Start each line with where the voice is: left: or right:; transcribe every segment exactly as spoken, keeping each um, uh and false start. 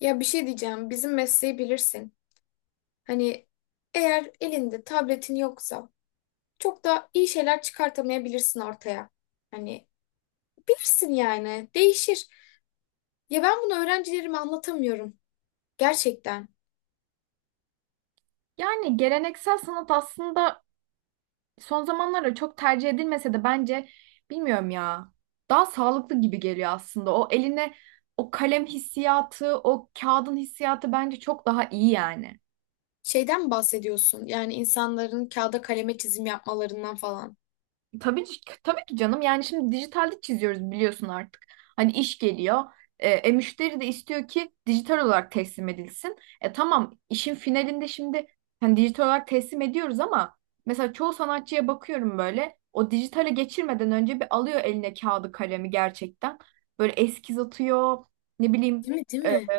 left: Ya bir şey diyeceğim. Bizim mesleği bilirsin. Hani eğer elinde tabletin yoksa çok da iyi şeyler çıkartamayabilirsin ortaya. Hani bilirsin yani. Değişir. Ya ben bunu öğrencilerime anlatamıyorum. Gerçekten.
right: Yani geleneksel sanat aslında son zamanlarda çok tercih edilmese de bence bilmiyorum ya. Daha sağlıklı gibi geliyor aslında. O eline o kalem hissiyatı, o kağıdın hissiyatı bence çok daha iyi yani.
left: Şeyden mi bahsediyorsun? Yani insanların kağıda kaleme çizim yapmalarından falan.
right: Tabii, ki- tabii ki canım. Yani şimdi dijitalde çiziyoruz biliyorsun artık. Hani iş geliyor. E, e, müşteri de istiyor ki dijital olarak teslim edilsin. E tamam, işin finalinde şimdi hani dijital olarak teslim ediyoruz ama mesela çoğu sanatçıya bakıyorum, böyle o dijitale geçirmeden önce bir alıyor eline kağıdı kalemi gerçekten. Böyle eskiz atıyor, ne bileyim
left: Değil mi? Değil
right: e,
left: mi?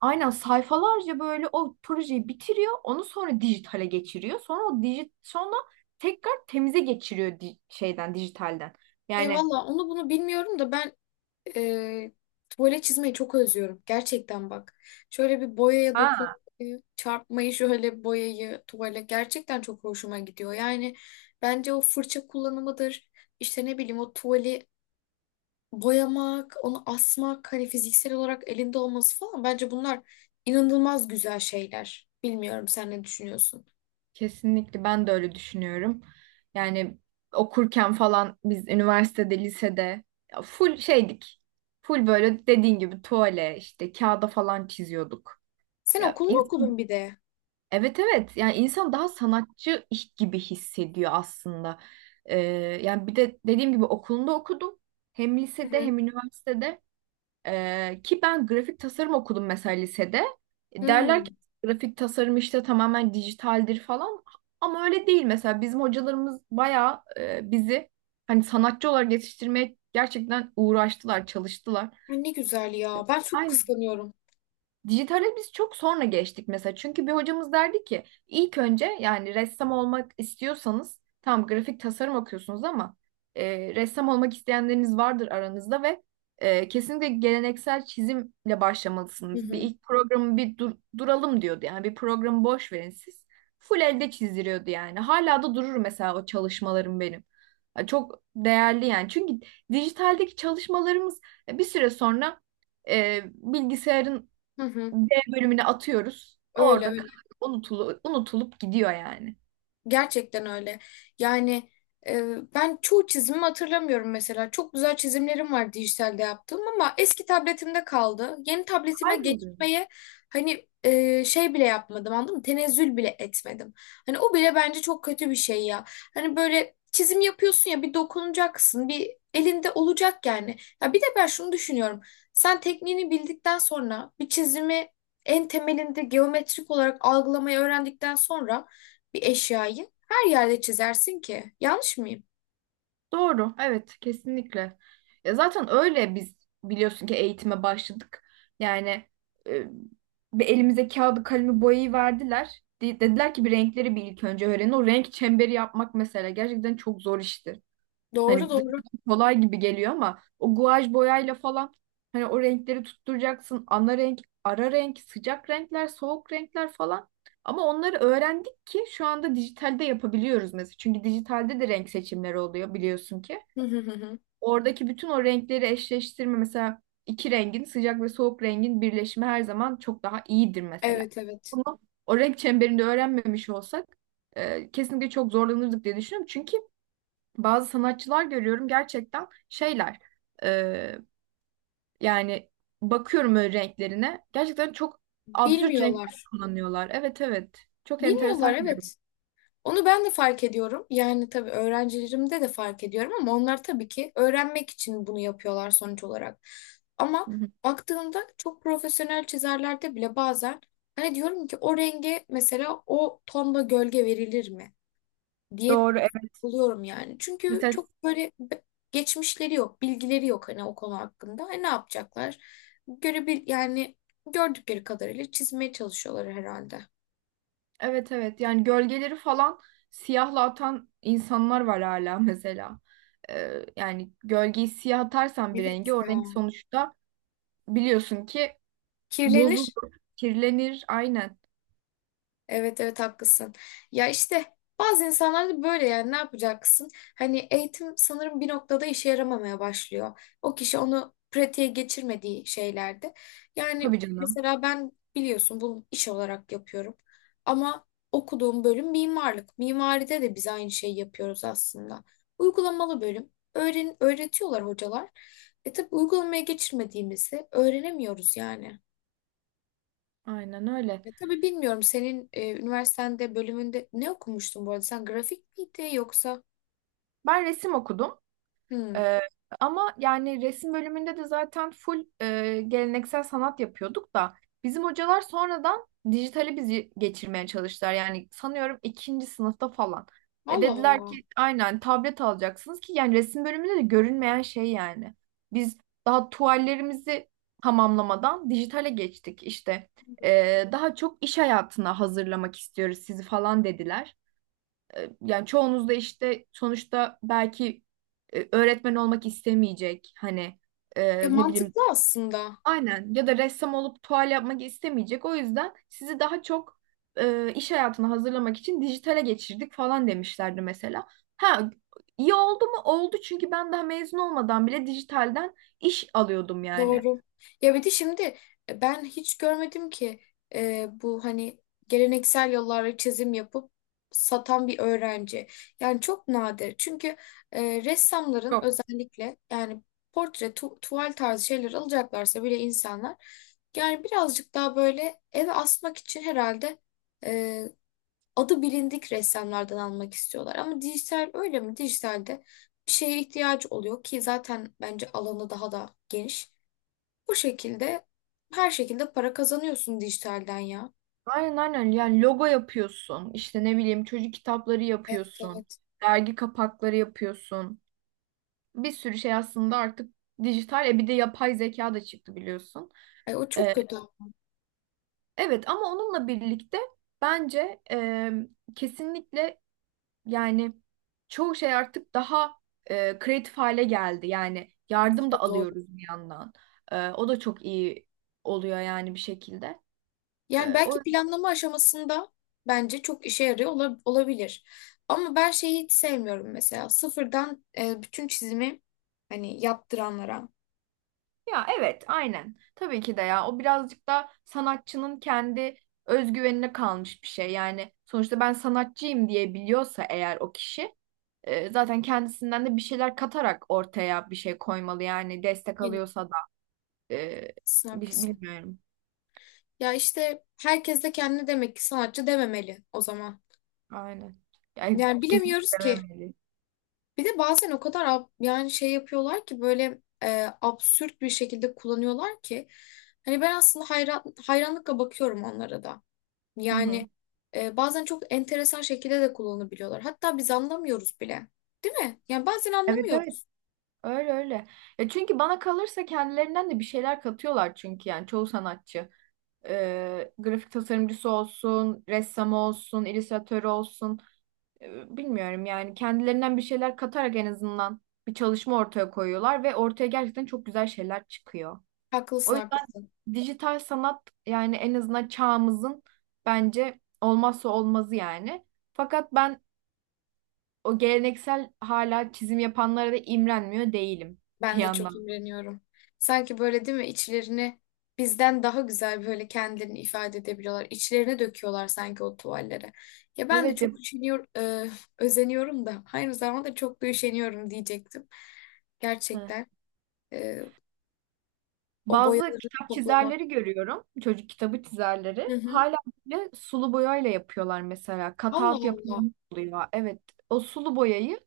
right: Aynen sayfalarca böyle o projeyi bitiriyor. Onu sonra dijitale geçiriyor. Sonra o dijit sonra tekrar temize geçiriyor di- şeyden, dijitalden.
left: Ya
right: Yani
left: valla onu bunu bilmiyorum da ben e, tuvalet çizmeyi çok özlüyorum. Gerçekten bak. Şöyle bir boyaya
right: ha,
left: dokunmayı, çarpmayı, şöyle boyayı, tuvale gerçekten çok hoşuma gidiyor. Yani bence o fırça kullanımıdır. İşte ne bileyim o tuvali boyamak, onu asmak, hani fiziksel olarak elinde olması falan. Bence bunlar inanılmaz güzel şeyler. Bilmiyorum sen ne düşünüyorsun?
right: kesinlikle ben de öyle düşünüyorum. Yani okurken falan biz üniversitede, lisede ya full şeydik. Full böyle dediğin gibi tuvale işte kağıda falan çiziyorduk.
left: Sen
right: Ya,
left: okul mu okudun bir de?
right: evet evet, yani insan daha sanatçı iş gibi hissediyor aslında. Ee, Yani bir de dediğim gibi okulunda okudum. Hem
left: Hı
right: lisede
left: hı.
right: hem üniversitede. Ee, ki ben grafik tasarım okudum mesela lisede. E, Derler ki
left: Hmm.
right: grafik tasarım işte tamamen dijitaldir falan. Ama öyle değil. Mesela bizim hocalarımız bayağı, e, bizi hani sanatçı olarak yetiştirmeye gerçekten uğraştılar, çalıştılar.
left: Ay, ne güzel ya. Ben çok kıskanıyorum.
right: Dijitale biz çok sonra geçtik mesela. Çünkü bir hocamız derdi ki ilk önce, yani ressam olmak istiyorsanız, tam grafik tasarım okuyorsunuz ama e, ressam olmak isteyenleriniz vardır aranızda ve e, kesinlikle geleneksel çizimle
left: Hı
right: başlamalısınız. Bir
left: hı.
right: ilk programı bir dur- duralım diyordu. Yani bir programı boş verin siz. Full elde çizdiriyordu yani. Hala da durur mesela o çalışmalarım benim. Ya, çok değerli yani. Çünkü dijitaldeki çalışmalarımız e, bir süre sonra e, bilgisayarın
left: Hı hı.
right: B bölümüne atıyoruz.
left: Öyle
right: Orada
left: öyle.
right: kay- unutulu, unutulup gidiyor yani.
left: Gerçekten öyle. Yani e, Ben çoğu çizimimi hatırlamıyorum mesela. Çok güzel çizimlerim var dijitalde yaptığım ama eski tabletimde kaldı. Yeni tabletime
right: Kayboluyor.
left: geçmeye hani e, şey bile yapmadım, anladın mı? Tenezzül bile etmedim. Hani o bile bence çok kötü bir şey ya. Hani böyle çizim yapıyorsun ya, bir dokunacaksın, bir elinde olacak yani. Ya bir de ben şunu düşünüyorum. Sen tekniğini bildikten sonra bir çizimi en temelinde geometrik olarak algılamayı öğrendikten sonra bir eşyayı her yerde çizersin ki. Yanlış mıyım?
right: Doğru. Evet, kesinlikle. Ya zaten öyle biz, biliyorsun ki eğitime başladık. Yani, e, bir elimize kağıdı, kalemi, boyayı verdiler. De- dediler ki bir renkleri bir ilk önce öğrenin. O renk çemberi yapmak mesela gerçekten çok zor işti.
left: Doğru
right: Hani
left: doğru.
right: dışarıdan kolay gibi geliyor ama o guaj boyayla falan hani o renkleri tutturacaksın. Ana renk, ara renk, sıcak renkler, soğuk renkler falan. Ama onları öğrendik ki şu anda dijitalde yapabiliyoruz mesela. Çünkü dijitalde de renk seçimleri oluyor biliyorsun ki.
left: Hı hı hı hı.
right: Oradaki bütün o renkleri eşleştirme, mesela iki rengin, sıcak ve soğuk rengin birleşimi her zaman çok daha iyidir mesela.
left: Evet evet.
right: Bunu o renk çemberinde öğrenmemiş olsak, e, kesinlikle çok zorlanırdık diye düşünüyorum. Çünkü bazı sanatçılar görüyorum gerçekten, şeyler e, yani bakıyorum öyle renklerine, gerçekten çok absürt renkler
left: Bilmiyorlar.
right: kullanıyorlar. Evet evet, çok
left: Bilmiyorlar
right: enteresan görüyorum.
left: evet. Onu ben de fark ediyorum. Yani tabii öğrencilerimde de fark ediyorum ama onlar tabii ki öğrenmek için bunu yapıyorlar sonuç olarak. Ama
right: Hı hı.
left: baktığımda çok profesyonel çizerlerde bile bazen hani diyorum ki o renge mesela o tonda gölge verilir mi diye
right: Doğru, evet.
left: buluyorum yani. Çünkü
right: Mesela
left: çok böyle be- geçmişleri yok, bilgileri yok hani o konu hakkında. Hani ne yapacaklar? Görebil yani gördükleri kadarıyla çizmeye çalışıyorlar herhalde.
right: evet evet, yani gölgeleri falan siyahla atan insanlar var hala mesela. E, yani gölgeyi siyah atarsan bir rengi,
left: Evet
right: o
left: ya.
right: renk sonuçta, biliyorsun ki
left: Kirlenir.
right: bozulur, kirlenir aynen.
left: Evet evet, haklısın. Ya işte bazı insanlar da böyle, yani ne yapacaksın? Hani eğitim sanırım bir noktada işe yaramamaya başlıyor. O kişi onu pratiğe geçirmediği şeylerde. Yani
right: Tabii canım.
left: mesela ben biliyorsun bunu iş olarak yapıyorum. Ama okuduğum bölüm mimarlık. Mimaride de biz aynı şeyi yapıyoruz aslında. Uygulamalı bölüm. Öğren öğretiyorlar hocalar. E tabii uygulamaya geçirmediğimizi öğrenemiyoruz yani.
right: Aynen öyle.
left: Ya tabii bilmiyorum, senin e, üniversitende bölümünde ne okumuştun bu arada? Sen grafik miydi yoksa?
right: Ben resim okudum.
left: Hmm.
right: Ee, Ama yani resim bölümünde de zaten full, e, geleneksel sanat yapıyorduk da bizim hocalar sonradan dijitali bizi geçirmeye çalıştılar. Yani sanıyorum ikinci sınıfta falan. Ya
left: Allah
right: dediler
left: Allah.
right: ki aynen, tablet alacaksınız ki, yani resim bölümünde de görünmeyen şey yani. Biz daha tuvallerimizi tamamlamadan dijitale geçtik işte. Ee, daha çok iş hayatına hazırlamak istiyoruz sizi falan dediler. E, Yani çoğunuz da işte sonuçta belki e, öğretmen olmak istemeyecek. Hani,
left: Ya
right: e, ne bileyim
left: mantıklı aslında.
right: aynen, ya da ressam olup tuval yapmak istemeyecek. O yüzden sizi daha çok e, iş hayatına hazırlamak için dijitale geçirdik falan demişlerdi mesela. Ha, iyi oldu mu? Oldu, çünkü ben daha mezun olmadan bile dijitalden iş alıyordum yani.
left: Doğru. Ya bir de şimdi e, ben hiç görmedim ki e, bu hani geleneksel yollarla çizim yapıp satan bir öğrenci. Yani çok nadir. Çünkü e, ressamların
right: Yok.
left: özellikle yani portre, tu tuval tarzı şeyler alacaklarsa bile insanlar yani birazcık daha böyle eve asmak için herhalde adı bilindik ressamlardan almak istiyorlar. Ama dijital öyle mi? Dijitalde bir şeye ihtiyaç oluyor ki zaten bence alanı daha da geniş. Bu şekilde her şekilde para kazanıyorsun dijitalden ya.
right: Aynen aynen, yani logo yapıyorsun, işte ne bileyim çocuk kitapları
left: Evet
right: yapıyorsun,
left: evet.
right: dergi kapakları yapıyorsun, bir sürü şey aslında artık dijital. E bir de yapay zeka da çıktı biliyorsun.
left: Ay, o çok
right: E,
left: kötü. Evet.
right: evet, ama onunla birlikte bence, e, kesinlikle yani çoğu şey artık daha e, kreatif hale geldi. Yani
left: Bu
right: yardım
left: da
right: da
left: doğru.
right: alıyoruz bir yandan. E, o da çok iyi oluyor yani bir şekilde.
left: Yani
right: E,
left: belki
right: o
left: planlama aşamasında bence çok işe yarıyor ola- olabilir. Ama ben şeyi hiç sevmiyorum mesela. Sıfırdan e, bütün çizimi hani yaptıranlara.
right: Ya evet aynen. Tabii ki de, ya o birazcık da sanatçının kendi özgüvenine kalmış bir şey. Yani sonuçta ben sanatçıyım diye biliyorsa eğer o kişi, E, zaten kendisinden de bir şeyler katarak ortaya bir şey koymalı, yani destek
left: Aynen.
right: alıyorsa da, E,
left: Haklısın,
right: bi-
left: haklısın.
right: bilmiyorum.
left: Ya işte herkes de kendine demek ki sanatçı dememeli o zaman.
right: Aynen. Yani
left: Yani bilemiyoruz
right: kesinlikle
left: ki.
right: vermemeli.
left: Bir de bazen o kadar ab- yani şey yapıyorlar ki böyle e, absürt bir şekilde kullanıyorlar ki. Hani ben aslında hayran, hayranlıkla bakıyorum onlara da.
right: Hı hı.
left: Yani e, Bazen çok enteresan şekilde de kullanabiliyorlar. Hatta biz anlamıyoruz bile. Değil mi? Yani bazen
right: Evet evet.
left: anlamıyoruz.
right: Öyle öyle. Ya çünkü bana kalırsa kendilerinden de bir şeyler katıyorlar, çünkü yani çoğu sanatçı. E, grafik tasarımcısı olsun, ressamı olsun, illüstratörü olsun. E, bilmiyorum, yani kendilerinden bir şeyler katarak en azından bir çalışma ortaya koyuyorlar ve ortaya gerçekten çok güzel şeyler çıkıyor.
left: Haklısın
right: O yüzden
left: haklısın.
right: dijital sanat, yani en azından çağımızın bence olmazsa olmazı yani. Fakat ben o geleneksel hala çizim yapanlara da imrenmiyor değilim bir
left: Ben de çok
right: yandan.
left: imreniyorum. Sanki böyle değil mi, içlerini bizden daha güzel böyle kendilerini ifade edebiliyorlar. İçlerine döküyorlar sanki o tuvallere. Ya ben de
right: Evet,
left: çok
right: yap-
left: üşeniyor, e, Özeniyorum da aynı zamanda çok da üşeniyorum diyecektim.
right: hı,
left: Gerçekten e, O
right: bazı
left: boyaları
right: kitap
left: toplamak.
right: çizerleri görüyorum. Çocuk kitabı çizerleri.
left: Hı hı.
right: Hala bile sulu boyayla yapıyorlar mesela.
left: Allah
right: Cutout
left: Allah.
right: yapımı oluyor. Evet, o sulu boyayı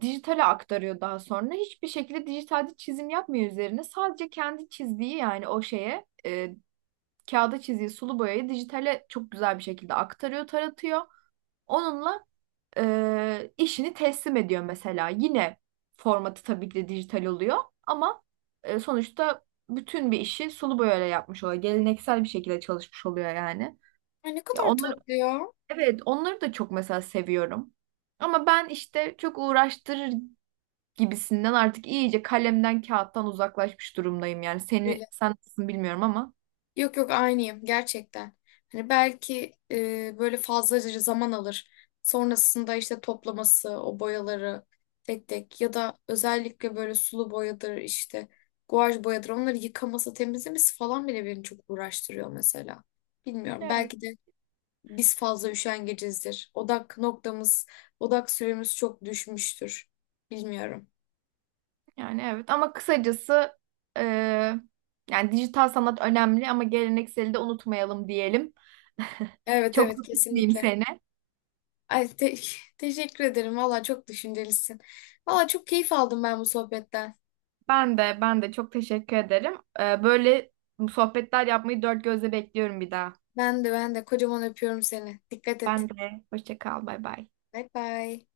right: dijitale aktarıyor daha sonra. Hiçbir şekilde dijitalde çizim yapmıyor üzerine. Sadece kendi çizdiği, yani o şeye, e, kağıda çizdiği sulu boyayı dijitale çok güzel bir şekilde aktarıyor, taratıyor. Onunla e, işini teslim ediyor mesela. Yine formatı tabii ki de dijital oluyor ama e, sonuçta bütün bir işi sulu boyayla yapmış oluyor. Geleneksel bir şekilde çalışmış oluyor yani.
left: Ay ne
right: Ya
left: kadar
right: onları,
left: tatlı ya.
right: evet, onları da çok mesela seviyorum. Ama ben işte çok uğraştırır gibisinden artık iyice kalemden kağıttan uzaklaşmış durumdayım yani. Seni sen nasılsın bilmiyorum ama.
left: Yok yok, aynıyım gerçekten. Hani belki e, böyle fazlaca zaman alır. Sonrasında işte toplaması, o boyaları tek tek ya da özellikle böyle sulu boyadır, işte guaj boyadır, onları yıkaması, temizlemesi falan bile beni çok uğraştırıyor mesela. Bilmiyorum,
right: Evet.
left: belki de biz fazla üşengecizdir. Odak noktamız, odak süremiz çok düşmüştür. Bilmiyorum.
right: Yani evet, ama kısacası, e, yani dijital sanat önemli ama gelenekseli de unutmayalım diyelim.
left: Evet
right: Çok
left: evet,
right: da tutmayayım
left: kesinlikle.
right: seni.
left: Ay, te- teşekkür ederim. Valla çok düşüncelisin. Valla çok keyif aldım ben bu sohbetten.
right: Ben de, ben de çok teşekkür ederim. E, böyle sohbetler yapmayı dört gözle bekliyorum bir daha.
left: Ben de ben de kocaman öpüyorum seni. Dikkat
right: Ben
left: et.
right: de, hoşça kal, bay bay.
left: Bay bay.